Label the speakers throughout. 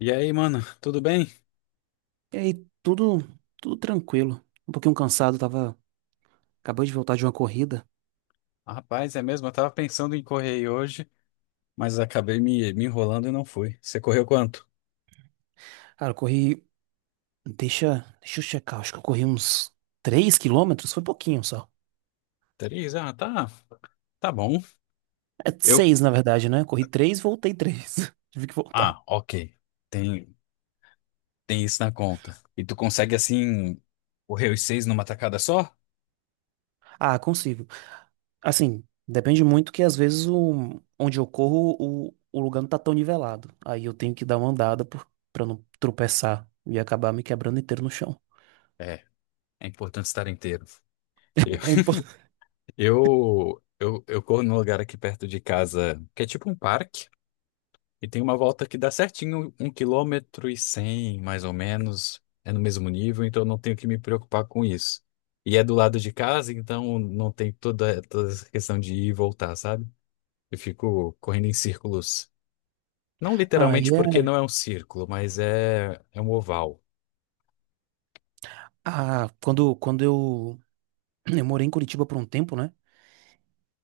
Speaker 1: E aí, mano, tudo bem?
Speaker 2: E aí, tudo, tranquilo. Um pouquinho cansado, tava. Acabei de voltar de uma corrida.
Speaker 1: Ah, rapaz, é mesmo, eu tava pensando em correr aí hoje, mas acabei me enrolando e não fui. Você correu quanto?
Speaker 2: Cara, eu corri. Deixa eu checar, acho que eu corri uns 3 quilômetros, foi pouquinho só.
Speaker 1: Três? Ah, tá, tá bom.
Speaker 2: É
Speaker 1: Eu.
Speaker 2: seis na verdade, né? Corri três, voltei três. Tive que voltar.
Speaker 1: Ah, ok. Tem, tem isso na conta. E tu consegue, assim, correr os seis numa tacada só?
Speaker 2: Ah, consigo. Assim, depende muito que às vezes onde eu corro, o lugar não tá tão nivelado. Aí eu tenho que dar uma andada pra não tropeçar e acabar me quebrando inteiro no chão.
Speaker 1: É, é importante estar inteiro. Eu,
Speaker 2: É importante.
Speaker 1: eu corro num lugar aqui perto de casa, que é tipo um parque. E tem uma volta que dá certinho, 1 km e 100, mais ou menos. É no mesmo nível, então eu não tenho que me preocupar com isso. E é do lado de casa, então não tem toda essa questão de ir e voltar, sabe? Eu fico correndo em círculos. Não
Speaker 2: Aí
Speaker 1: literalmente
Speaker 2: é.
Speaker 1: porque não é um círculo, mas é um oval.
Speaker 2: Ah, quando, quando eu morei em Curitiba por um tempo, né?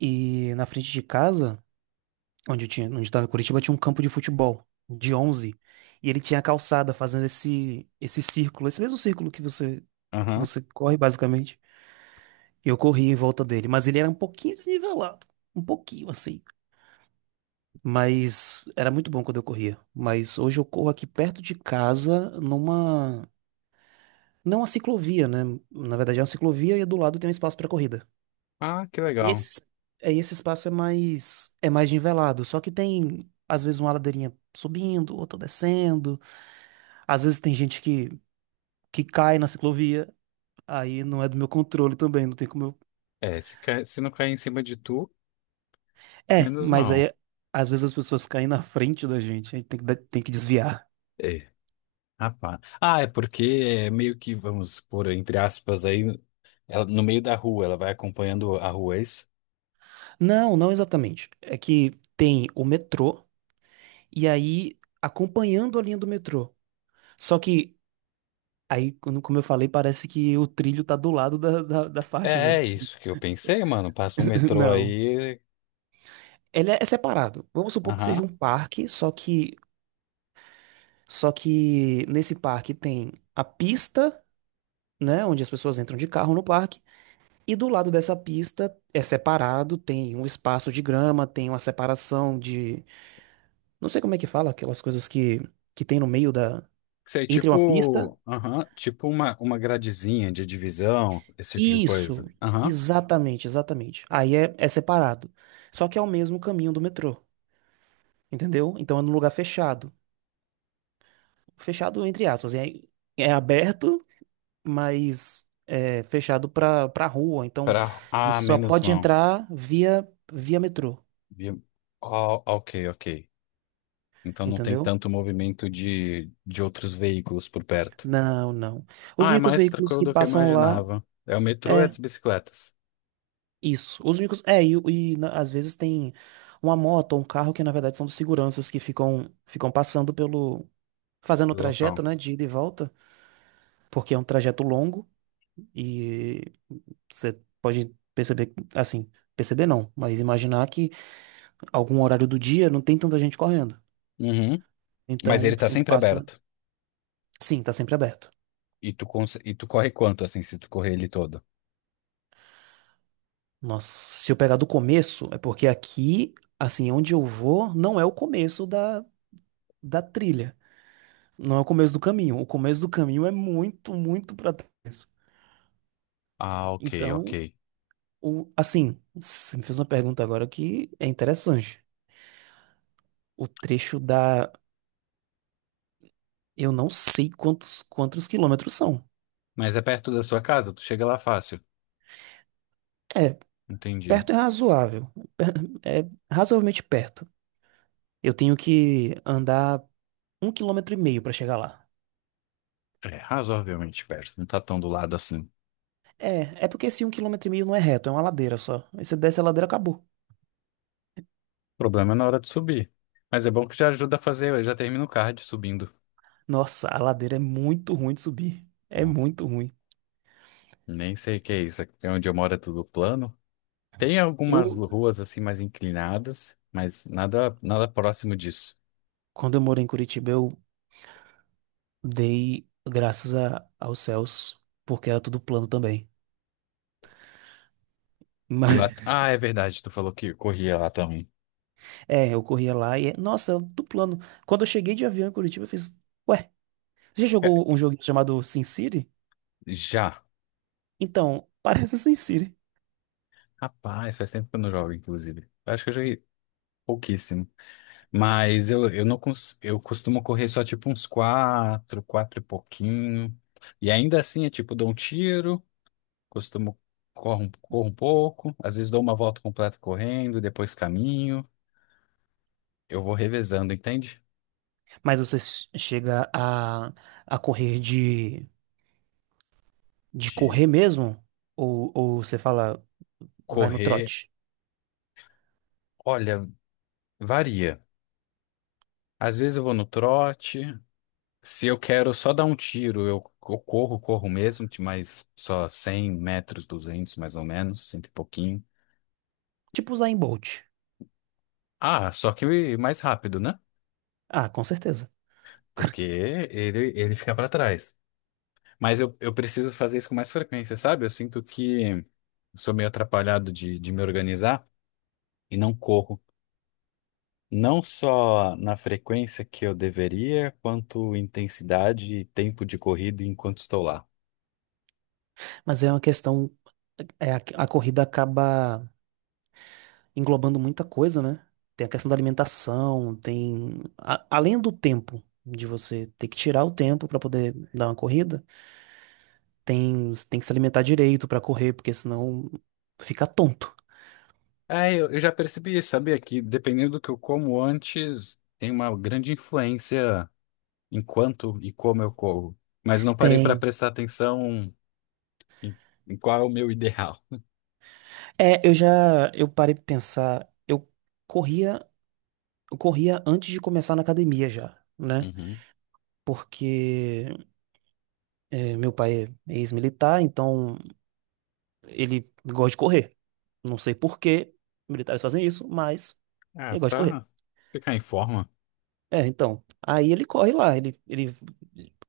Speaker 2: E na frente de casa, onde estava em Curitiba, tinha um campo de futebol de onze. E ele tinha a calçada fazendo esse círculo, esse mesmo círculo que você que
Speaker 1: Aham.
Speaker 2: você corre basicamente. E eu corri em volta dele, mas ele era um pouquinho desnivelado, um pouquinho assim. Mas era muito bom quando eu corria. Mas hoje eu corro aqui perto de casa numa não uma ciclovia, né? Na verdade é uma ciclovia e do lado tem um espaço para corrida.
Speaker 1: Ah, que
Speaker 2: E
Speaker 1: legal.
Speaker 2: esse, esse espaço é mais nivelado, só que tem às vezes uma ladeirinha subindo, outra descendo. Às vezes tem gente que cai na ciclovia, aí não é do meu controle também, não tem como eu.
Speaker 1: É, se não cair em cima de tu,
Speaker 2: É,
Speaker 1: menos
Speaker 2: mas
Speaker 1: mal.
Speaker 2: aí às vezes as pessoas caem na frente da gente, aí tem que desviar.
Speaker 1: É. Rapaz. Ah, é porque é meio que, vamos por entre aspas, aí, ela, no meio da rua, ela vai acompanhando a rua, é isso?
Speaker 2: Não, não exatamente. É que tem o metrô e aí acompanhando a linha do metrô. Só que aí, como eu falei, parece que o trilho tá do lado da, da faixa,
Speaker 1: É,
Speaker 2: né?
Speaker 1: é isso que eu pensei, mano. Passa um metrô
Speaker 2: Não.
Speaker 1: aí.
Speaker 2: Ele é separado. Vamos supor que seja
Speaker 1: Aham.
Speaker 2: um parque, só que nesse parque tem a pista, né, onde as pessoas entram de carro no parque, e do lado dessa pista é separado, tem um espaço de grama, tem uma separação de, não sei como é que fala, aquelas coisas que tem no meio da
Speaker 1: Sei,
Speaker 2: entre uma pista.
Speaker 1: tipo. Aham. Tipo uma gradezinha de divisão, esse tipo de
Speaker 2: Isso,
Speaker 1: coisa. Aham.
Speaker 2: exatamente, exatamente. Aí é separado. Só que é o mesmo caminho do metrô, entendeu? Então é num lugar fechado. Fechado entre aspas, é aberto, mais é fechado para rua. Então,
Speaker 1: Pra... Ah,
Speaker 2: você só
Speaker 1: menos
Speaker 2: pode
Speaker 1: mal.
Speaker 2: entrar via metrô,
Speaker 1: Vi- Ó, ok, ok. Então não tem
Speaker 2: entendeu?
Speaker 1: tanto movimento de outros veículos por perto.
Speaker 2: Não, não. Os
Speaker 1: Ah, é
Speaker 2: únicos
Speaker 1: mais
Speaker 2: veículos
Speaker 1: tranquilo
Speaker 2: que
Speaker 1: do que eu
Speaker 2: passam lá
Speaker 1: imaginava. É o metrô e
Speaker 2: é
Speaker 1: as bicicletas
Speaker 2: isso. Os únicos às vezes tem uma moto ou um carro que na verdade são dos seguranças que ficam passando pelo fazendo o
Speaker 1: do
Speaker 2: trajeto,
Speaker 1: local.
Speaker 2: né, de ida e volta, porque é um trajeto longo e você pode perceber, assim, perceber não, mas imaginar que algum horário do dia não tem tanta gente correndo.
Speaker 1: Uhum. Mas
Speaker 2: Então,
Speaker 1: ele tá
Speaker 2: sempre
Speaker 1: sempre
Speaker 2: passa.
Speaker 1: aberto.
Speaker 2: Sim, tá sempre aberto.
Speaker 1: E tu, corre quanto, assim, se tu correr ele todo?
Speaker 2: Nossa, se eu pegar do começo, é porque aqui, assim, onde eu vou, não é o começo da trilha. Não é o começo do caminho. O começo do caminho é muito, muito pra trás.
Speaker 1: Ah, ok, ok.
Speaker 2: Então, assim, você me fez uma pergunta agora que é interessante. O trecho da. Eu não sei quantos quilômetros são.
Speaker 1: Mas é perto da sua casa, tu chega lá fácil.
Speaker 2: É,
Speaker 1: Entendi.
Speaker 2: perto é razoável. Per- É razoavelmente perto. Eu tenho que andar um quilômetro e meio pra chegar lá.
Speaker 1: É razoavelmente perto, não tá tão do lado assim. O
Speaker 2: É porque esse um quilômetro e meio não é reto, é uma ladeira só. Aí você desce a ladeira, acabou.
Speaker 1: problema é na hora de subir. Mas é bom que já ajuda a fazer, eu já termino o cardio subindo.
Speaker 2: Nossa, a ladeira é muito ruim de subir. É
Speaker 1: Bom,
Speaker 2: muito ruim.
Speaker 1: nem sei o que é isso, aqui onde eu moro é tudo plano. Tem algumas
Speaker 2: Eu,
Speaker 1: ruas assim mais inclinadas, mas nada, nada próximo disso.
Speaker 2: quando eu morei em Curitiba, eu dei graças aos céus, porque era tudo plano também.
Speaker 1: E lá,
Speaker 2: Mas,
Speaker 1: ah, é verdade, tu falou que corria lá também.
Speaker 2: eu corria lá e, nossa, era tudo plano. Quando eu cheguei de avião em Curitiba, eu fiz, ué, você já
Speaker 1: É,
Speaker 2: jogou um jogo chamado SimCity?
Speaker 1: já.
Speaker 2: Então, parece SimCity.
Speaker 1: Rapaz, faz tempo que eu não jogo, inclusive. Eu acho que eu joguei pouquíssimo. Mas eu não cons... eu costumo correr só tipo uns quatro, quatro e pouquinho. E ainda assim, é tipo dou um tiro, costumo corro, corro um pouco, às vezes dou uma volta completa correndo, depois caminho. Eu vou revezando, entende?
Speaker 2: Mas você chega a correr de,
Speaker 1: De
Speaker 2: correr mesmo? Ou, você fala. Vai no
Speaker 1: correr,
Speaker 2: trote.
Speaker 1: olha, varia. Às vezes eu vou no trote. Se eu quero só dar um tiro, eu corro, corro mesmo, de mais só 100 metros, 200 mais ou menos, cento e pouquinho.
Speaker 2: Tipo usar em Bolt.
Speaker 1: Ah, só que mais rápido, né?
Speaker 2: Ah, com certeza.
Speaker 1: Porque ele fica pra trás. Mas eu preciso fazer isso com mais frequência, sabe? Eu sinto que sou meio atrapalhado de me organizar e não corro. Não só na frequência que eu deveria, quanto intensidade e tempo de corrida enquanto estou lá.
Speaker 2: Mas é uma questão. É, a corrida acaba englobando muita coisa, né? Tem a questão da alimentação, além do tempo, de você ter que tirar o tempo pra poder dar uma corrida, tem que se alimentar direito pra correr, porque senão fica tonto.
Speaker 1: É, eu já percebi, sabia, que dependendo do que eu como antes, tem uma grande influência em quanto e como eu como. Mas não parei para
Speaker 2: Tem.
Speaker 1: prestar atenção em, em qual é o meu ideal.
Speaker 2: É, eu parei pra pensar. Eu corria, eu corria antes de começar na academia já, né?
Speaker 1: Uhum.
Speaker 2: Porque meu pai é ex-militar, então ele gosta de correr. Não sei por que militares fazem isso, mas
Speaker 1: É,
Speaker 2: ele gosta de correr.
Speaker 1: pra ficar em forma.
Speaker 2: É, então, aí ele corre lá, ele,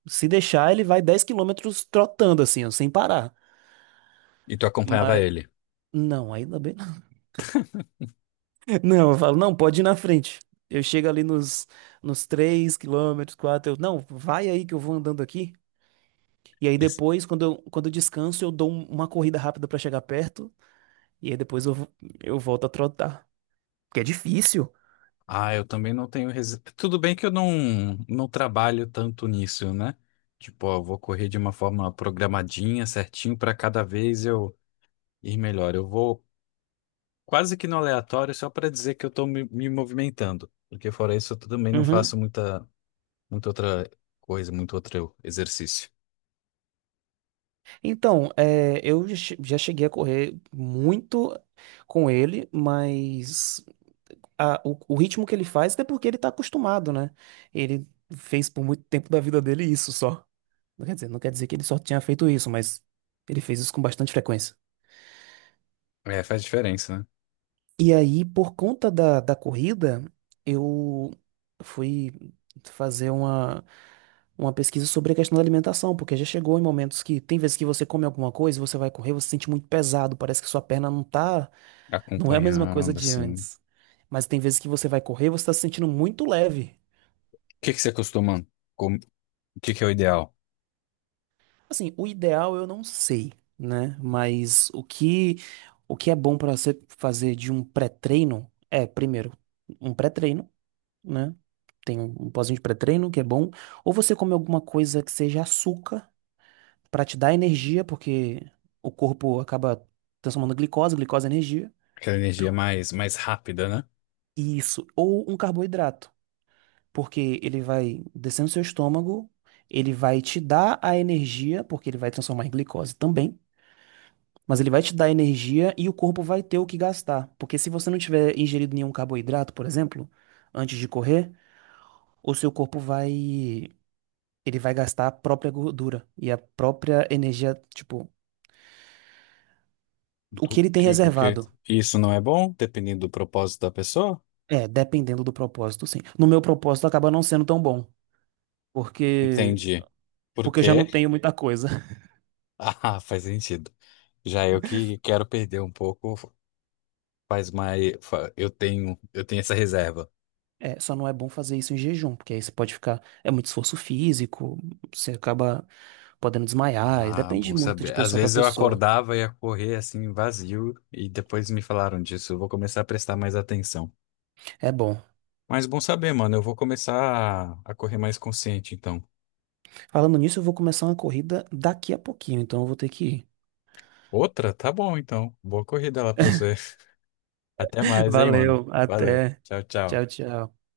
Speaker 2: se deixar, ele vai 10 quilômetros trotando assim, ó, sem parar.
Speaker 1: E tu acompanhava
Speaker 2: Mas,
Speaker 1: ele.
Speaker 2: não, ainda bem. Não, eu falo, não, pode ir na frente. Eu chego ali nos 3 quilômetros, 4. Eu, não, vai aí que eu vou andando aqui. E aí
Speaker 1: Isso.
Speaker 2: depois, quando eu descanso, eu dou uma corrida rápida pra chegar perto. E aí depois eu volto a trotar. Porque é difícil.
Speaker 1: Ah, eu também não tenho. Resi... Tudo bem que eu não trabalho tanto nisso, né? Tipo, ó, vou correr de uma forma programadinha, certinho, para cada vez eu ir melhor. Eu vou. Quase que no aleatório, só para dizer que eu estou me movimentando, porque fora isso eu também não faço
Speaker 2: Uhum.
Speaker 1: muita, muita outra coisa, muito outro exercício.
Speaker 2: Então, eu já cheguei a correr muito com ele, mas o, ritmo que ele faz é porque ele tá acostumado, né? Ele fez por muito tempo da vida dele isso só. Não quer dizer que ele só tinha feito isso, mas ele fez isso com bastante frequência.
Speaker 1: É, faz diferença, né?
Speaker 2: E aí, por conta da corrida, eu fui fazer uma pesquisa sobre a questão da alimentação, porque já chegou em momentos que tem vezes que você come alguma coisa, você vai correr, você se sente muito pesado, parece que sua perna não é a mesma coisa
Speaker 1: Acompanhando,
Speaker 2: de
Speaker 1: assim. O
Speaker 2: antes. Mas tem vezes que você vai correr, você tá se sentindo muito leve.
Speaker 1: que que você costuma? com- O que que é o ideal?
Speaker 2: Assim, o ideal eu não sei, né? Mas o que é bom para você fazer de um pré-treino é, primeiro, um pré-treino, né? Tem um pozinho de pré-treino que é bom, ou você come alguma coisa que seja açúcar para te dar energia, porque o corpo acaba transformando glicose, glicose é energia.
Speaker 1: Aquela energia mais rápida, né?
Speaker 2: Isso, ou um carboidrato, porque ele vai descendo seu estômago, ele vai te dar a energia, porque ele vai transformar em glicose também. Mas ele vai te dar energia e o corpo vai ter o que gastar. Porque se você não tiver ingerido nenhum carboidrato, por exemplo, antes de correr, o seu corpo vai. Ele vai gastar a própria gordura e a própria energia, tipo, o que ele tem
Speaker 1: O que
Speaker 2: reservado.
Speaker 1: isso não é bom, dependendo do propósito da pessoa?
Speaker 2: É, dependendo do propósito, sim. No meu propósito acaba não sendo tão bom, porque
Speaker 1: Entendi. Por
Speaker 2: porque eu já
Speaker 1: quê?
Speaker 2: não tenho muita coisa.
Speaker 1: Ah, faz sentido. Já eu que quero perder um pouco, faz mais. Eu tenho essa reserva.
Speaker 2: É, só não é bom fazer isso em jejum, porque aí você pode ficar, é muito esforço físico, você acaba podendo desmaiar, e
Speaker 1: Ah,
Speaker 2: depende
Speaker 1: bom
Speaker 2: muito de
Speaker 1: saber. Às
Speaker 2: pessoa pra
Speaker 1: vezes eu
Speaker 2: pessoa.
Speaker 1: acordava e ia correr assim vazio e depois me falaram disso. Eu vou começar a prestar mais atenção.
Speaker 2: É bom.
Speaker 1: Mas bom saber, mano. Eu vou começar a correr mais consciente, então.
Speaker 2: Falando nisso, eu vou começar uma corrida daqui a pouquinho, então eu vou ter que ir.
Speaker 1: Outra? Tá bom, então. Boa corrida lá pra você. Até mais, hein, mano.
Speaker 2: Valeu,
Speaker 1: Valeu.
Speaker 2: até.
Speaker 1: Tchau, tchau.
Speaker 2: Tchau, tchau.